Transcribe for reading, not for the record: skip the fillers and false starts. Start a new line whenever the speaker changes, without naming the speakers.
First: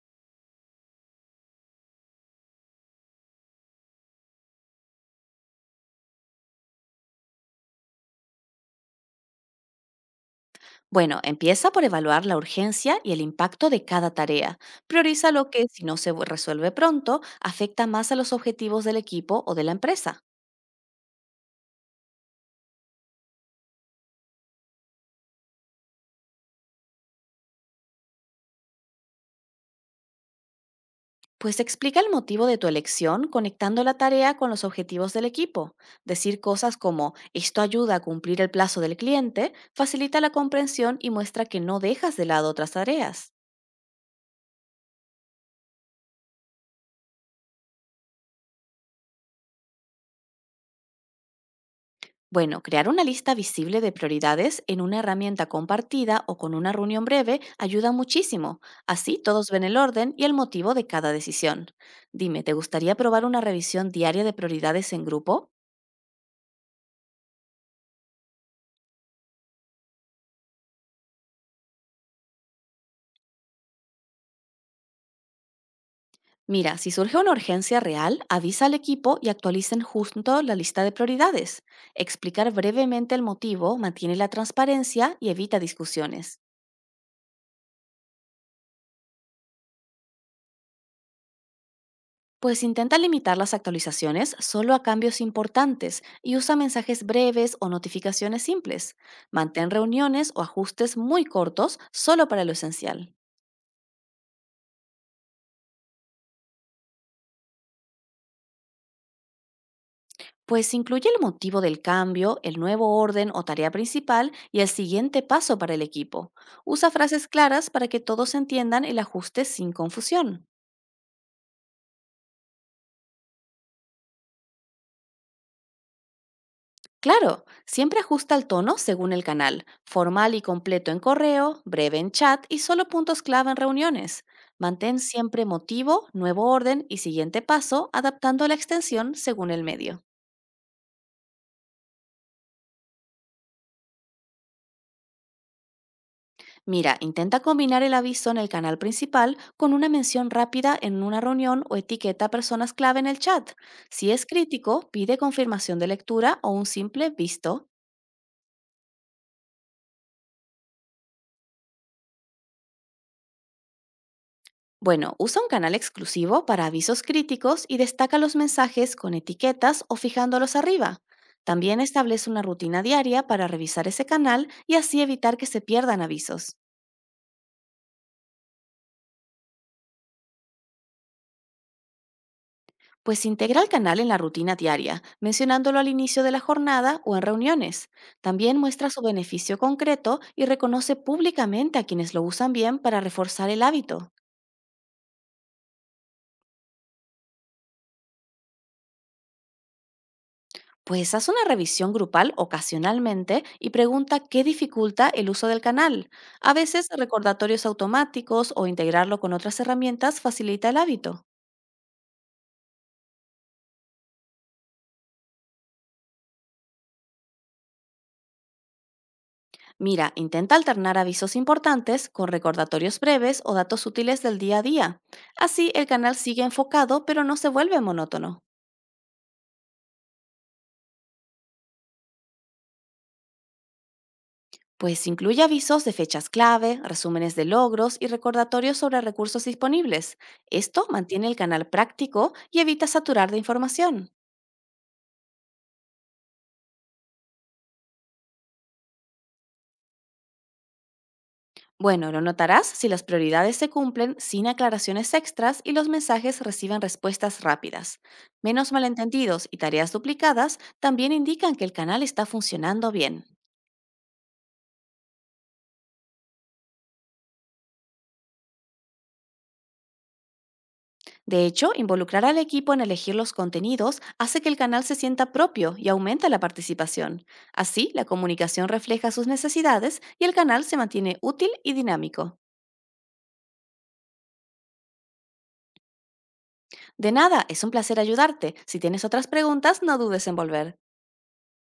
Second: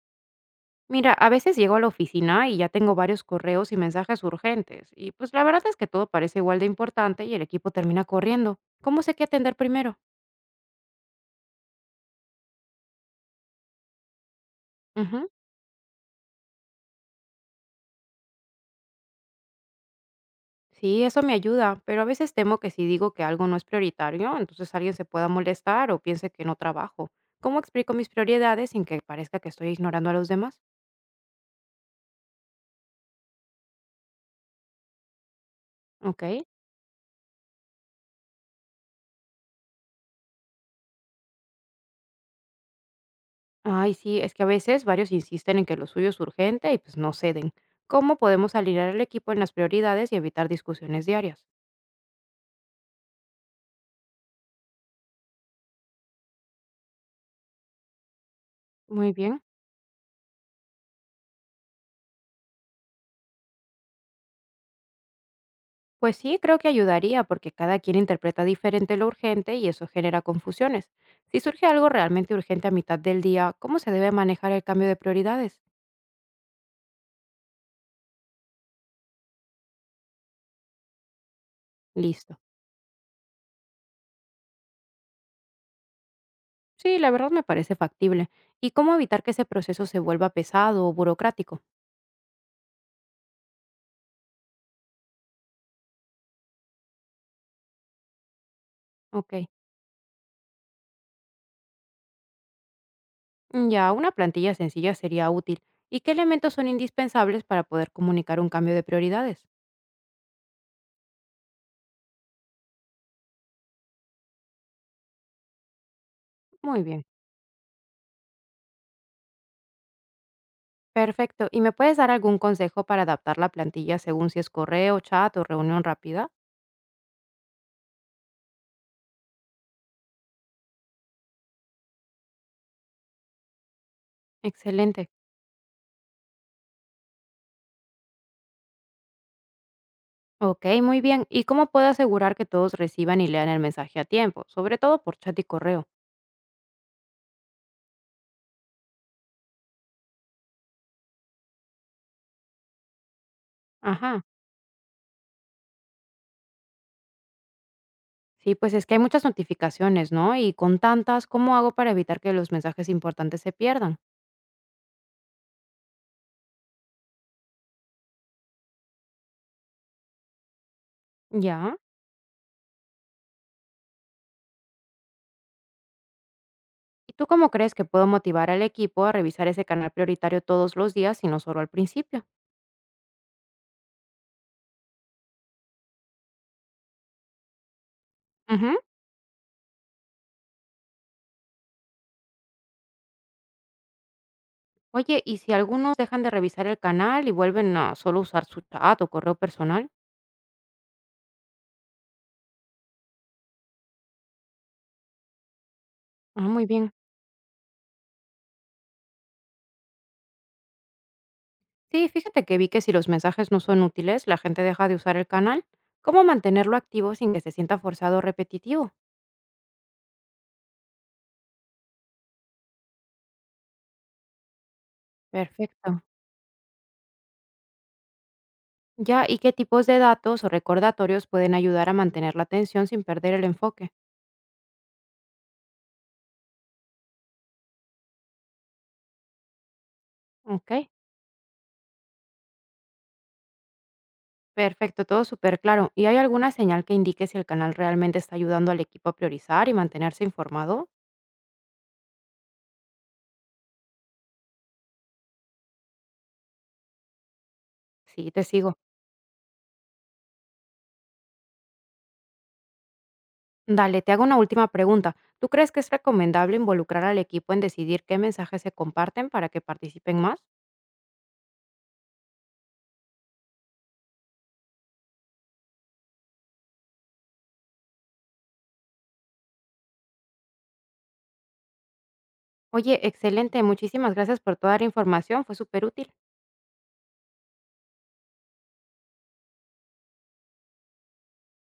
Mira, a veces llego a la oficina y ya tengo varios correos y mensajes urgentes, y pues la verdad es que todo parece igual de importante y el equipo termina corriendo. ¿Cómo sé qué atender primero?
Bueno, empieza por evaluar la urgencia y el impacto de cada tarea.
Ujú.
Prioriza lo que, si no se resuelve pronto, afecta más a los objetivos del equipo o de la empresa.
Sí, eso me ayuda, pero a veces temo que si digo que algo no es prioritario, entonces alguien se pueda molestar o piense que no trabajo. ¿Cómo explico mis prioridades sin que parezca que estoy ignorando a los demás?
Pues explica el motivo de tu elección conectando la tarea con los objetivos del equipo.
Ok.
Decir cosas como esto ayuda a cumplir el plazo del cliente facilita la comprensión y muestra que no dejas de lado otras tareas.
Ay, sí, es que a veces varios insisten en que lo suyo es urgente y pues no ceden. ¿Cómo podemos alinear al equipo en las prioridades y evitar discusiones diarias?
Bueno, crear una lista visible de prioridades en una herramienta compartida o con una reunión breve ayuda muchísimo.
Muy
Así
bien.
todos ven el orden y el motivo de cada decisión. Dime, ¿te gustaría probar una revisión diaria de prioridades en grupo?
Pues sí, creo que ayudaría porque cada quien interpreta diferente lo urgente y eso genera confusiones. Si surge algo realmente urgente a mitad del día, ¿cómo se debe manejar el cambio de prioridades?
Mira, si surge una urgencia real, avisa al equipo y actualicen junto la lista de prioridades.
Listo.
Explicar brevemente el motivo mantiene la transparencia y evita discusiones.
Sí, la verdad me parece factible. ¿Y cómo evitar que ese proceso se vuelva pesado o burocrático?
Pues intenta limitar las actualizaciones solo a cambios importantes y usa mensajes breves o notificaciones simples.
Ok.
Mantén reuniones o ajustes muy cortos solo para lo esencial.
Mm, ya, una plantilla sencilla sería útil. ¿Y qué elementos son indispensables para poder comunicar un cambio de prioridades?
Pues incluye el motivo del cambio, el nuevo orden o tarea principal y el siguiente paso para el equipo.
Muy
Usa
bien.
frases claras para que todos entiendan el ajuste sin confusión.
Perfecto. ¿Y me puedes dar algún consejo para adaptar la plantilla según si es correo, chat o reunión rápida?
Claro, siempre ajusta el tono según el canal, formal y completo en correo, breve en chat y solo puntos clave en reuniones. Mantén
Excelente.
siempre motivo, nuevo orden y siguiente paso, adaptando la extensión según el medio.
Ok, muy bien. ¿Y cómo puedo asegurar que todos reciban y lean el mensaje a tiempo? Sobre todo por chat y correo.
Mira, intenta combinar el aviso en el canal principal con una mención rápida en una reunión o etiqueta a personas clave en el chat. Si
Ajá.
es crítico, pide confirmación de lectura o un simple visto.
Sí, pues es que hay muchas notificaciones, ¿no? Y con tantas, ¿cómo hago para evitar que los mensajes importantes se pierdan?
Bueno, usa un canal exclusivo para avisos críticos y destaca los mensajes con etiquetas o fijándolos arriba.
Ya.
También establece una rutina diaria para revisar ese canal y así evitar que se pierdan avisos.
¿Y tú cómo crees que puedo motivar al equipo a revisar ese canal prioritario todos los días y no solo al principio?
Pues integra el canal en la rutina diaria, mencionándolo al inicio de la jornada o en reuniones. También
Ujú.
muestra su beneficio concreto y reconoce públicamente a quienes lo usan bien para reforzar el hábito.
Oye, ¿y si algunos dejan de revisar el canal y vuelven a solo usar su chat o correo personal?
Pues haz una revisión grupal ocasionalmente y pregunta qué dificulta el uso del canal.
Ah,
A
muy
veces
bien.
recordatorios automáticos o integrarlo con otras herramientas facilita el hábito.
Sí, fíjate que vi que si los mensajes no son útiles, la gente deja de usar el canal. ¿Cómo mantenerlo activo sin que se sienta forzado o repetitivo?
Mira, intenta alternar avisos importantes con recordatorios breves o datos útiles del día a día. Así el
Perfecto.
canal sigue enfocado pero no se vuelve monótono.
Ya, ¿y qué tipos de datos o recordatorios pueden ayudar a mantener la atención sin perder el enfoque?
Pues incluye avisos de fechas clave, resúmenes de logros y recordatorios sobre recursos disponibles.
Ok,
Esto mantiene el canal práctico y evita saturar de información.
perfecto, todo súper claro. ¿Y hay alguna señal que indique si el canal realmente está ayudando al equipo a priorizar y mantenerse informado?
Bueno, lo notarás si las prioridades se cumplen sin aclaraciones extras y los mensajes reciben respuestas rápidas.
Sí, te
Menos
sigo.
malentendidos y tareas duplicadas también indican que el canal está funcionando bien.
Dale, te hago una última pregunta. ¿Tú crees que es recomendable involucrar al equipo en decidir qué mensajes se comparten para que participen más?
De hecho, involucrar al equipo en elegir los contenidos hace que el canal se sienta propio y aumenta la participación. Así, la comunicación refleja sus necesidades y el canal se mantiene útil y dinámico.
Oye, excelente. Muchísimas gracias por toda la información. Fue súper útil.
De nada, es un placer ayudarte. Si tienes otras preguntas, no dudes en volver.